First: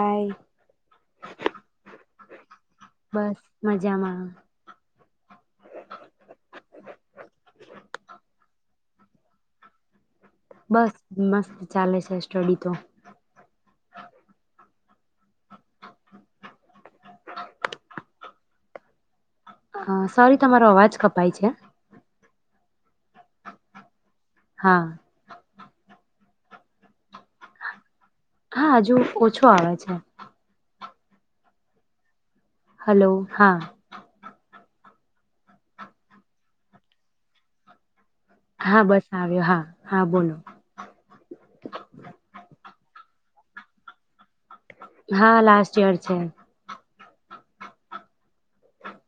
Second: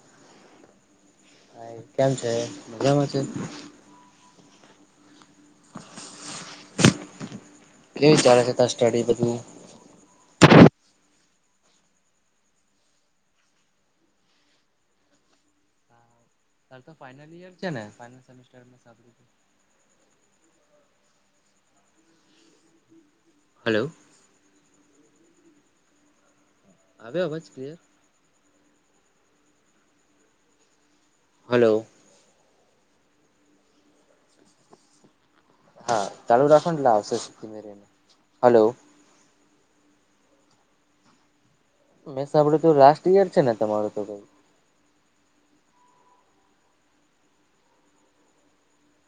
આ હા કેમ છે મજામાં છે બસ મજામાં એવી વિચલે છે ત સ્ટડી બધું બસ મસ્ત ચાલે છે સ્ટડી તો સાંભળ અ સોરી તમારો અવાજ કપાય છે હલો હા આવાજ ક હા હજુ ઓછો આવે છે. હલો. હલો હા. હા ચાલુ રાખો એટલે આવશે સુખીમેરીને. હા બસ આવ્યો. હા. હા બોલો. અહીંયા જ છે ને તમારું તો ભઈ. હા લાસ્ટ યર છે.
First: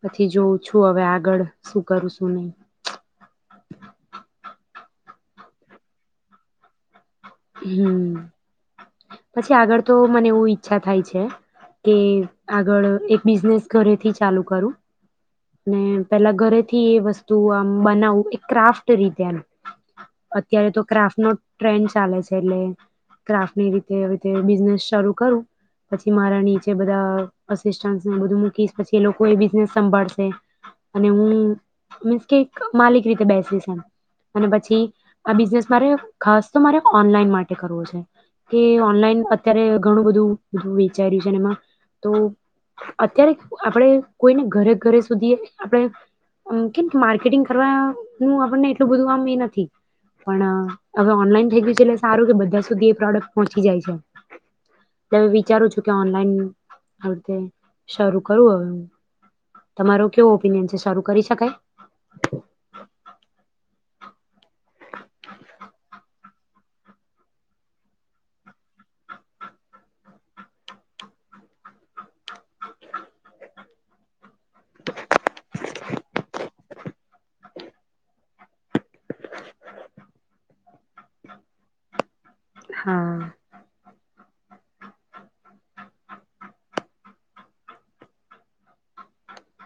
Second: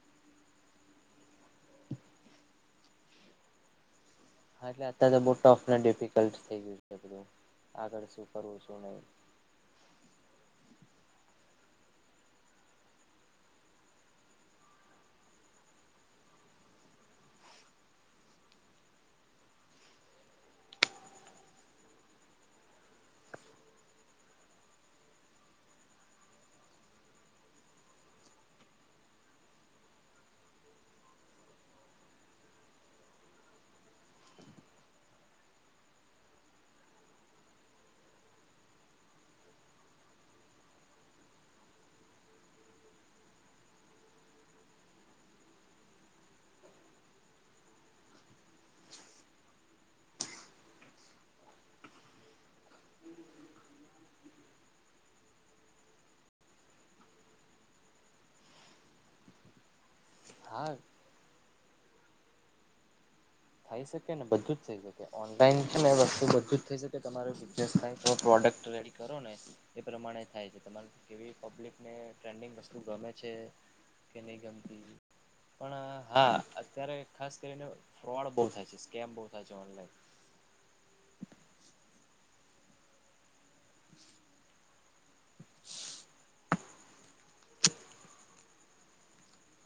પછી જોઉં છું હવે આગળ શું કરું શું ની. હા એટલે અત્યારે તો બહુ ટફ ને ડિફિકલ્ટ થઇ ગયું છે બધું. આગળ હમ્મ, શું કરવું શું નહી પછી આગળ તો મને એવું ઈચ્છા થાય છે કે આગળ એક બિઝનેસ ઘરેથી ચાલુ કરું ને પેલા ઘરેથી એ વસ્તુ આમ બનાવું એ ક્રાફ્ટ રીતેનું અત્યારે તો ક્રાફ્ટ નો ટ્રેન્ડ ચાલે એલે ક્રાફની રીતે રી બિઝનેસ શરૂ કરું પછી મારા નીચે બધા અસિસ્ટન્સ ને બધું મૂકી પછી એ બિઝનેસ સંભાળશે અને હું મીન્સ કે એક માલિક રીતે બેસીશ અને પછી આ બિઝનેસ મારે ખાસ તો મારે ઓનલાઈન માટે કરવો છે કે ઓનલાઈન અત્યારે ઘણું બધું બધ વેચાર્યું છે એમાં. તો અત્યારે આપણે કોઈને ઘરે ઘરે સુધી આપણે અ કેમ કે માર્કેટિંગ કરવા હું આપણને એટલું બધું આમ એ નથી. પણ હવે ઓનલાઈન થઈ ગયુ. એટલે સારું કે બધા સુધી એ પ્રોડક્ટ પહોંચી જાય છે. વલ વિચારું છું કે ઓનલાઈન [unintelligible] શરૂ કરું હવે હું. તમારું કેવું ઓપિનિયન હા છે, શરૂ કરી શકાય? થઈ શકે ને બધું જ થઈ શકે. ઓનલાઈન છે ને વસ્તુ બધું જ થઈ શકે. તમારો બિઝનેસ થાય પણ પ્રોડક્ટ રેડી કરો ને એ પ્રમાણે થાય છે. તમારે કેવી પબ્લિકને ટ્રેન્ડિંગ વસ્તુ ગમે છે કે નહીં ગમ [inaudible] પણ હા અત્યારે ખાસ કરીને ફ્રોડ બહુ થાય છે, સ્કેમ બહુ થાય છે ઓનલાઈન. હા. [inaudible]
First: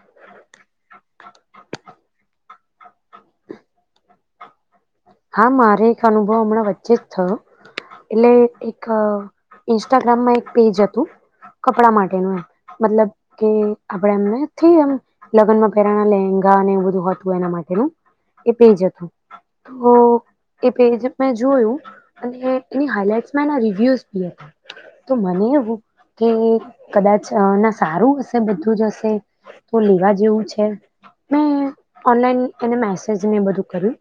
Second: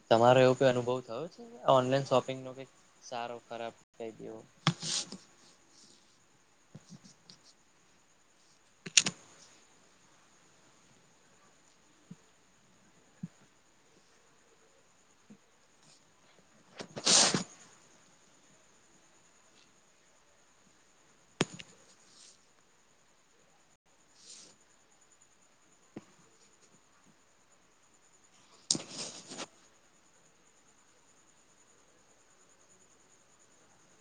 તમારો એવો ક અનુભવ થયો છે ઓનલાઈન શોપિંગ નો ક સારો ખરાબ કઈ દેવો. હા મારે એક અનુભવ હમણાં વચ્ચે જ થયો એટલે એક ઇન્સ્ટાગ્રામમાં એક પેજ હતું કપડા માટેનું એમ મતલબ કે આપણે એમને થ એમ લગ્નમાં પહેરાના લેંગા અને એવ બધું હતું એના માટેનું એ પેજ હતું. તો એ પેજ મેં જોયું અને એની હાઈલાઈટમાં એના રિવ્યુઝ બી હતા તો મને એવું કે કદાચ ના સારું હશે બધું જ હશે તો લેવા જેવું છે મેં ઓનલાઈન એને મેસેજ મેને બધું કર્યું.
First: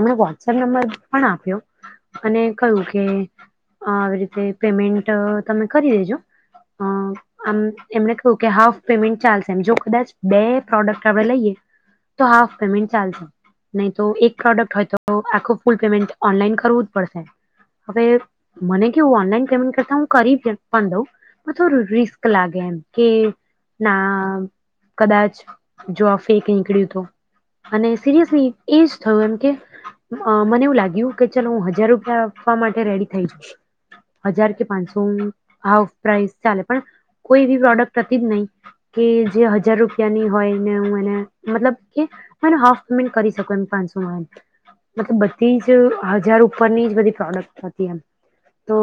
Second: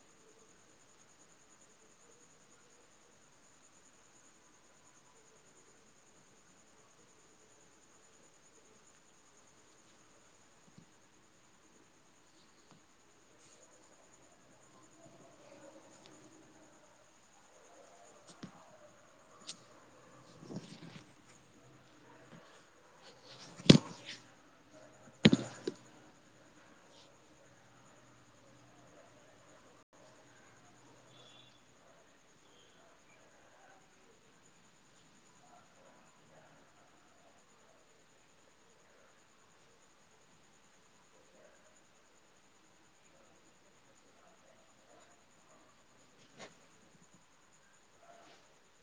એમણે વોટ્સએપ નંબર પણ આપ્યો અને કહ્યું કે આવી રીતે પેમેન્ટ તમે કરી દેજો આમ એમણે કહ્યું કે હાફ પેમેન્ટ ચાલશે એમ જો કદાચ બે પ્રોડક્ટ આપણે લઈએ તો હાફ પેમેન્ટ ચાલશે નહીં તો એક પ્રોડક્ટ હોય. તો આખું ફૂલ પેમેન્ટ ઓનલાઈન કરવું જ પડશે હવે મને કેવું ઓનલાઈન પેમેન્ટ કરતા હું કરી પણ દઉં પણ થોડું રિસ્ક લાગે એમ કે ના કદાચ જો આ ફેક નીકળ્યું તો અને સિરિયસલી એ જ થયું એમ કે મને એવું લાગ્યું કે ચાલ હું હજાર રૂપિયા આપવા માટે રેડી થઈ જઈશ હજાર કે પાંચસો હાફ પ્રઇસ ચાલે પણ કોઈ એવી પ્રોડક્ટ હતી જ નહી કે જે હજાર રૂપિયાની હોય ને હું એને મતલબ કે હ એ હાફ પેમેન્ટ કરી શકું એમ પાંચસોમાં મતલબ બધી જ હજાર ઉપરની જ બધી પ્રોડક્ટ હતી એમ તો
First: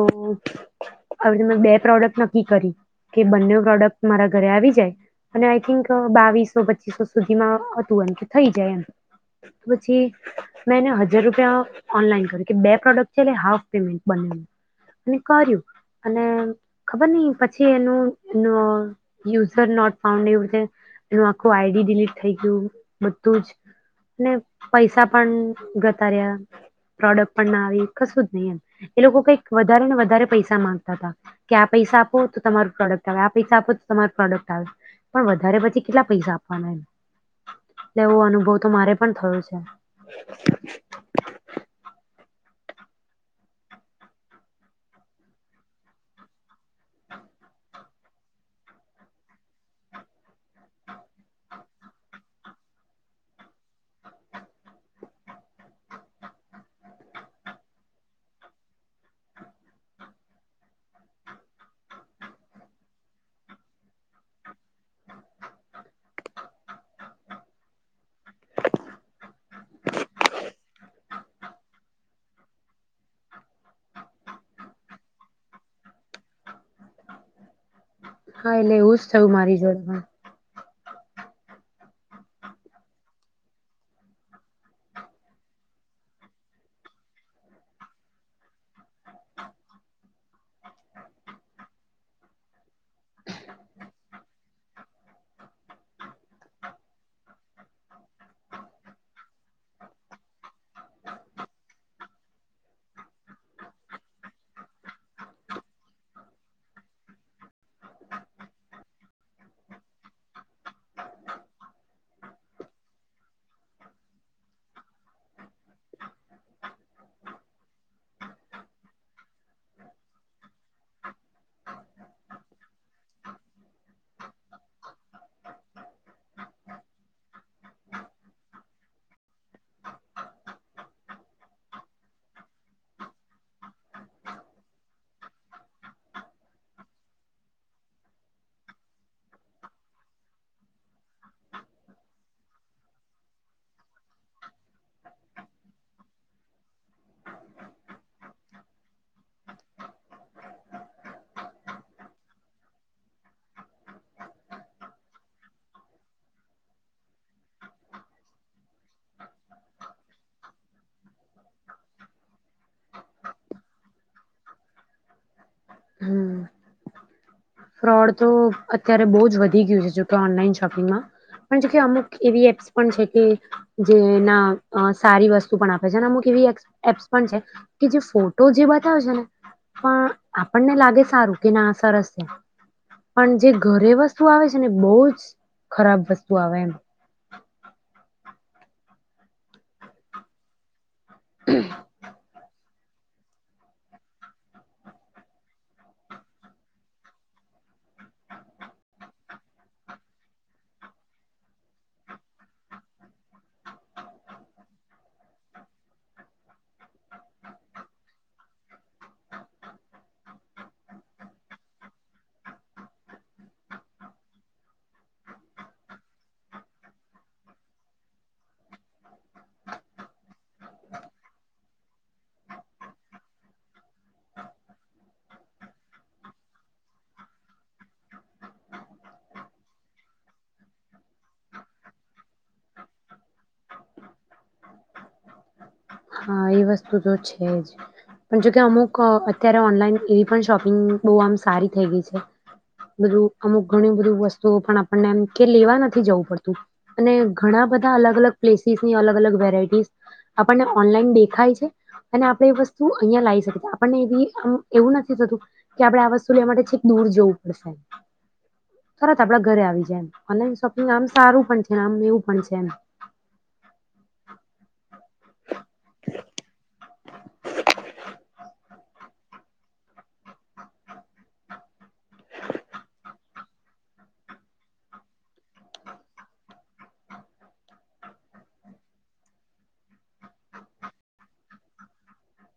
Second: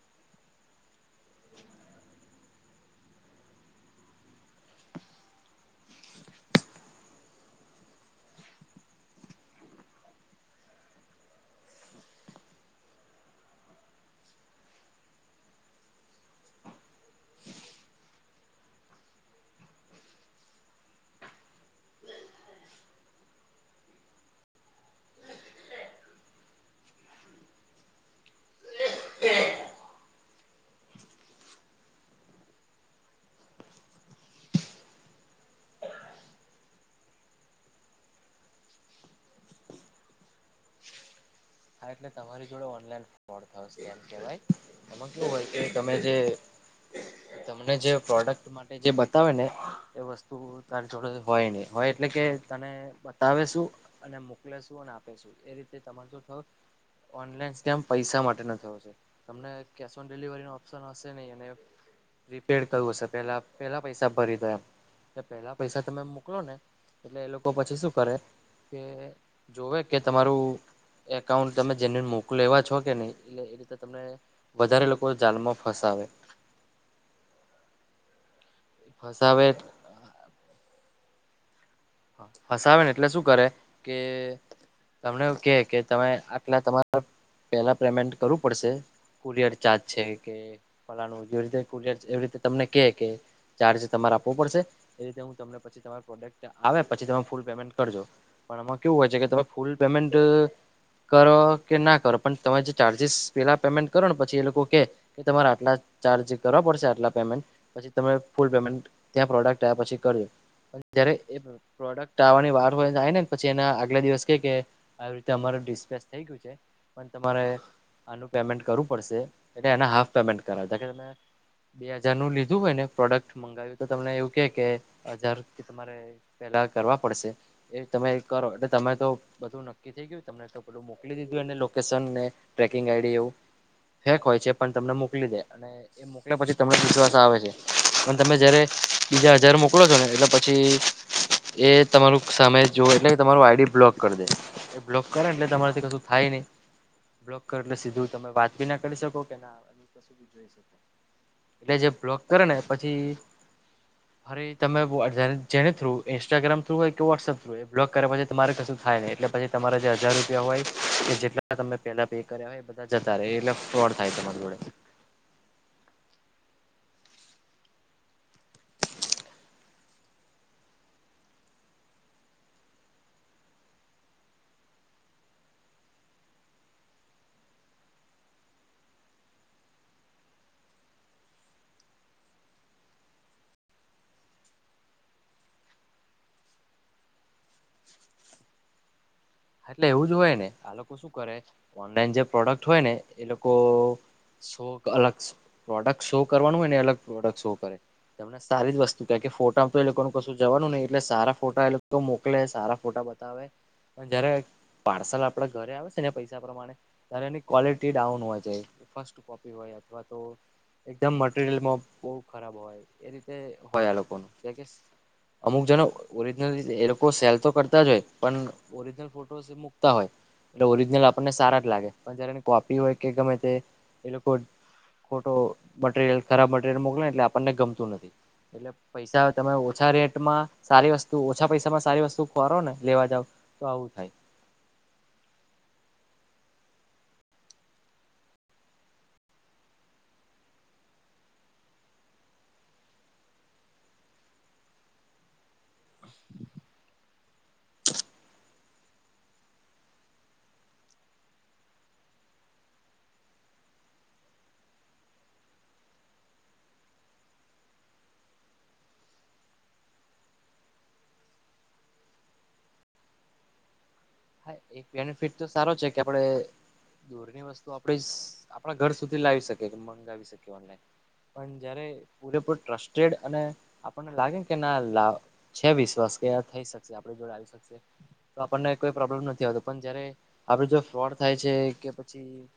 હવે મેં બે પ્રોડક્ટ નક્કી કરી કે બંને પ્રોડક્ટ મારા ઘરે આવી જાય અને આઈ થિંક બાવીસો પચીસો સુધીમાં હતું એમ કે થઈ જાય એમ પછી મેં એને હજાર રૂપિયા ઓનલાઈન કર્યું કે બે પ્રોડક્ટ છે એટલે હાફ પેમેન્ટ બનેલું અને કર્યું અને ખબર નઈ પછી એનું યુઝર નોટ ફાઉન્ડ એવ એનું આખું આઈડી ડિલીટ થઈ ગયું બધું જ અને પૈસા પણ ગતાર્યા પ્રોડક્ટ પણ ના આવી કશું જ નહી. એ લોકો કઈક વધારે ને વધારે પૈસા માંગતા હતા કે આ પૈસા આપો તો તમાર પ્રોડક્ટ આવે આ પૈસા આપો તો તમાર પ્રોડક્ટ આવે પણ વધારે પછી કેટલા પૈસા આપવાના એ એટલે એવો અનુભવ તો મારે પણ થયો છે. હ. આ રટને તમારી જોડ ઓનલાઈ ફો થશે એમ કેવાય એમાં કેવું હોય કે તમે જે તમને જે પ્રોડક્ટ માટે જે બતાવે ને એ વસ્તુ તારી જોડે હોય નહી હોય એટલે કે તને બતાવેશું અને મોકલેશું અને આપેશું. એ રીતે તમાર થય ઓનલાઈન જેમ પૈસા માટેનો થયોશે તમને કેશ ઓન ડિલિવરી ન ઓપ્શન હશે નહી અને રીપેડ કરું હશે પેલા પેલા પૈસા ભરી દે એમ પેલા પૈસા તમે મોકલો ને એટલે એ લોકો પછી શું કરે કે જોવે કે તમારું એકાઉન્ટ તમે જેન મોક એેવા છો કે નહી એટલે એ રીતે તમને વધારે લોકો જાલમાં ફસાવે. હા એટલે એવું જ થયું ફસાવે મારી જોડેમાં એટલે શું કરે કે તમને કે કે તમે આટલા તમારે પેલા પેમેન્ટ કરવું પડશે કુલિયર ચાર્જ છે કે ફલાું જેવી રીતે કુલિયર એવી રીતે તમને કે કે ચાર્જ તમારે આપવો પડશે એ રીતે હું તમને પછી તમા પ્રોડક્ટ આવે પછી તમે ફૂલ પેમેન્ટ કરજો પણ આમાં કેવું હોય છે કે તમે ફૂલ પેમેન્ટ કરો કે ના કરો પણ તમે જે ચાર્જિસ પહેલાં પેમેન્ટ કરો ને પછી એ લોકો કે કે તમારે આટલા ચાર્જ કરવા પડશે આટલા પેમેન્ટ પછી તમે ફૂલ પેમેન્ટ ત્યાં પ્રોડક્ટ આવ્યા પછી કરજો પણ ત્યારે એ પ્રોડક્ટ આવવાની વાર હોય આવી નેને પછી એના આગલા દિવસ કેહે કે આવી રીતે અમારે ડિસ્પ્લેસ થઈ ગયું છે પણ તમારે આનું પેમેન્ટ કરવું પડશે એટલે એના હાફ પેમેન્ટ કરાવ કે તમે બે હજારનું લીધું હોય ને પ્રોડક્ટ મંગાવ્યું તો તમને એવું કેહે કે હજાર કે તમારે પેલા કરવા પડશે એ તમે કરો એટલે તમે તો બધું નક્કી થઈ ગયું તમને તો પલું મોકલી દીધું એ લોકેશન ને ટ્રેકિંગ આઈડી એવું ફેક હોય છે પણ તમને મોકલી દે અને એ મોકલ પછી તમને વિશ્વાસ આવે છે પણ તમે જયારે બીજા હજાર મોકલો છો ને એટલે પછી એ તમારું સામે જો એટલે તમારું આઈડી બ્લોક કરી દે એ બ્લોક કરે ને એટલે તમારાથી કશું થાય નહી બ્લોક કરે એટલે સીધું તમે વાત બી ના કરી શકો કે ના કી જોઈ શકો એટલે જે બ્લોક કરે ને પછી ફરી તમે જેને થ્રુ ઇન્સ્ટાગ્રામ થ્રુ હોય કે વોટ્સઅપ થ્રુ એ બ્લોગ કર્યા પછી તમારે કશું થાય નહી એટલે પછી તમારે જે હજાર રૂપિયા હોય કે જેટલા તમે પેલા પે કર્યા હોય એ બધા જતા રહે એટલે ફ્રોડ થાય તમારી જોડે. હમ્મ. ફ્રોડ તો અત્યારે બહુ જ વધી ગયું છે જોકે ઓનલાઈન શોપિંગમાં પણ જોકે અમુક એવી એપ્સ પણ છે કે જે ના સારી વસ્તુ પણ આપે છે અમુક એવી એપ્સ પણ છે કે જે ફોટો જે બતાવે છે ને પણ આપણને લાગે સારું કે ના સરસ છે પણ જે ઘરે વસ્તુ આવે છે ને બહુ જ ખરાબ વસ્તુ આવે. એટલે એવું જ હોય ને ઓનલાઈન જે પ્રોડક્ટ ઠ હોય ને એ લોકો શો અલગ પ્રોડક્ટ શો કરવાનું હોય ને અલગ પ્રોડક્ટ શો કરે તમને સારી જ વસ્તુ ક ફોટામાં તો એ લોકો કશું જવાનું નહી એટલે સારા ફોટા એ લોકો મોકલે સારા ફોટા બતાવે પણ જારે પાર્સલ આપડા ઘરે આવે છે ને પૈસા પ્રમાણે ત્યારે એની ક્વલિટી ડાઉન હોય જાય ફસ્ટ કોપી હોય અથવા તો એકદમ મટરિયલમાં બહ ખરાબ હોય એ રીતે હોય આ લોકો ન અમુક જનો ઓરજનલ એ લોકો સેલ તો કરતા જ હોય પણ ઓરજનલ મકતા હોય એટલે ઓરિજિનલ આપણને સારા જ લાગે પણ જયારેની કોપી હોય કે ગમે તે એ લોકો ખોટો મટરિયલ ખરાબ મટરિયલ મોકલે ને એટલે આપણને ગમતું નથી એટલે પૈસા તમે ઓછા રેટમાં સારી વસ્તુ ઓછા પૈસામાં સારી વસ્તુ ખરો ને લેવા જાવ તો આવું થાય. હા એ વસ્તુ તો છે જ પણ જોકે અમુક અત્યારે ઓનલાઈન એવી પણ શોપિંગ બહુ આમ સારી થઈ ગઈ છે બધું અમુક ઘણી બધી વસ્તુઓ પણ આપણનેમ કે લેવા નથી જવું પડતું અને ઘણા બધા અલગ અલગ પ્લેસીસ ની અલગ અલગ વેરાયટીસ આપણને ઓનલાઈન દેખાય છે અને આપણે એ વસ્તુ અહિયાયા લાવી શકીએ આપણને એ એવું નથી થતું કે આપણેે આ વસ્તુ લે માટે છેક દૂર જવું પડશે તરત આપડા ઘરે આવી જાય એમ ઓનલાઈન શોપિંગ આમ સારું પણ છે આમ એવું પણ છે એમ. હા એક બેનિફિટ તો સારો છે કે આપણે દૂરની વસ્તુ આપ આપણા ઘર સુધી લાવી શકીએ મંગાવી શકીએ ઓનઈ પણ જયારે પૂરેપૂ ટ્રસ્ટેડ અને આપણને લાગેને કે ના છે વીસ વર્ષ કે આ થઈ શકશે આપ જોડ આવી શકશે તો આપણને કોઈ પ્રોબ્લેમ નથી આવતો પણ જયારે આપડ જો ફ્રોડ થાય છે કે પછી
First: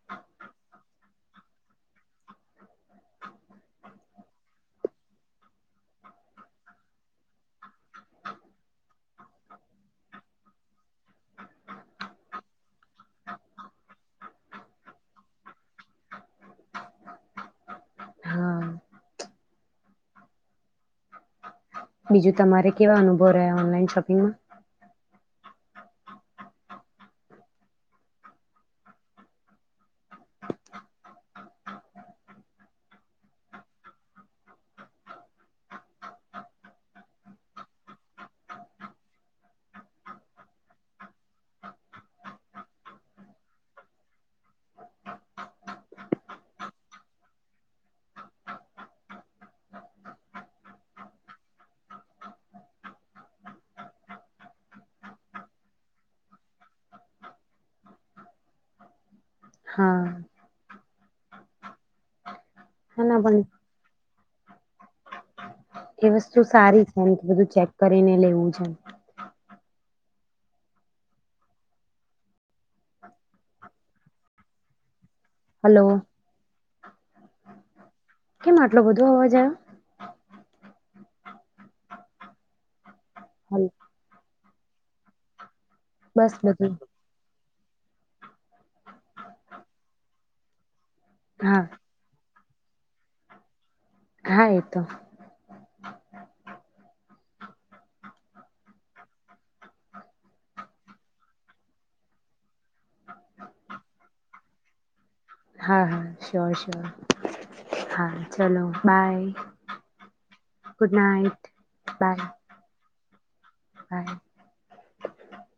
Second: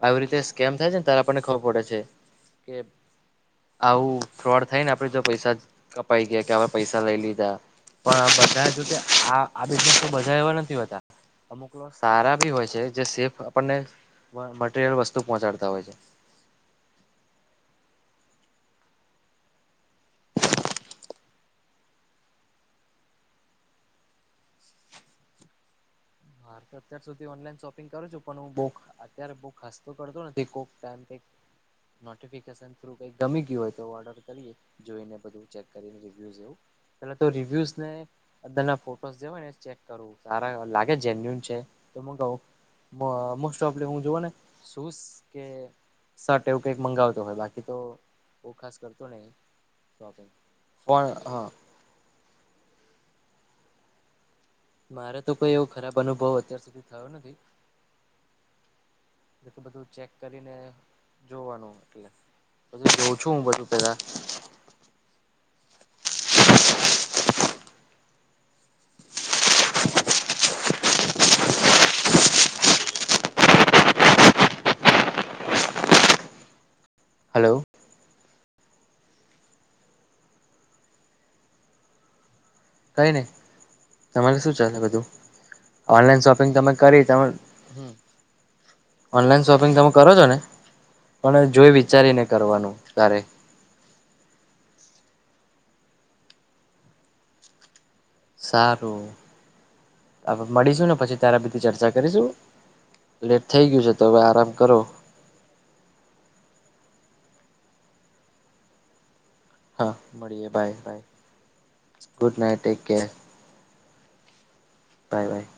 આવી રીતે સ્કેમ થાય છે ને ત્યારે આપણને ખબર પડે છે કે આવું ફ્રોડ થાયને આપણે જો પૈસા કપાઈ ગયા કે પૈસા લઈ લીધા પણ આ બધા જો બિઝનેસ તો બધા એવા નથી હોતા અમુક સારા બી હોય છે જે સેફ આપણને મટીરિયલ વસ્તુ પહોંચાડતા હોય છે. હા બીજું તમારે કેવા અનુભવ રહ્યા ઓનલાઈન શોપિંગમાં? [inaudible] જેન્યુન છે તો મંગાવ મોસ્ટ ઓફ હું જો ને શસ કે સટ એવું કઈક મંગાવતો હોય બાકી તો ખાસ કરતો નહી મારે તો કોઈ એવો ખરાબ અનુભવ અત્યાર સુધી થયો નથી બધું હા ચેક કરીને જોવાનું એટલે હા જોઉં ના છું પણ હું બધું પેલા. એ વસ્તુ સારી છે એમ કે બધું ચેક કરીને લેવું છે. હલો. હલો. કેમ આટલો બધો અવાજ આવે. કઈ નહી હલો, તમારે શું ચાલે બધું? ઓનલાઈન બસ શોપિંગ તમે બધું કરી તમે ઓનલાઈન શોપિંગ તમે કરો છો ને? પણ હા જોઈ વિચારીને કરવાનું ત્યારે હા એતો. સારું હવે મળીશું ને પછી ત્યારે બીધી ચર્ચા કરીશું લેટ થઈ ગયું છે તો હવે આરામ કરો. હા હા શ્યોર શ્યોર હા ચલો બાય. હા મળીએે bye good night bye good night take care. હા. Bye by.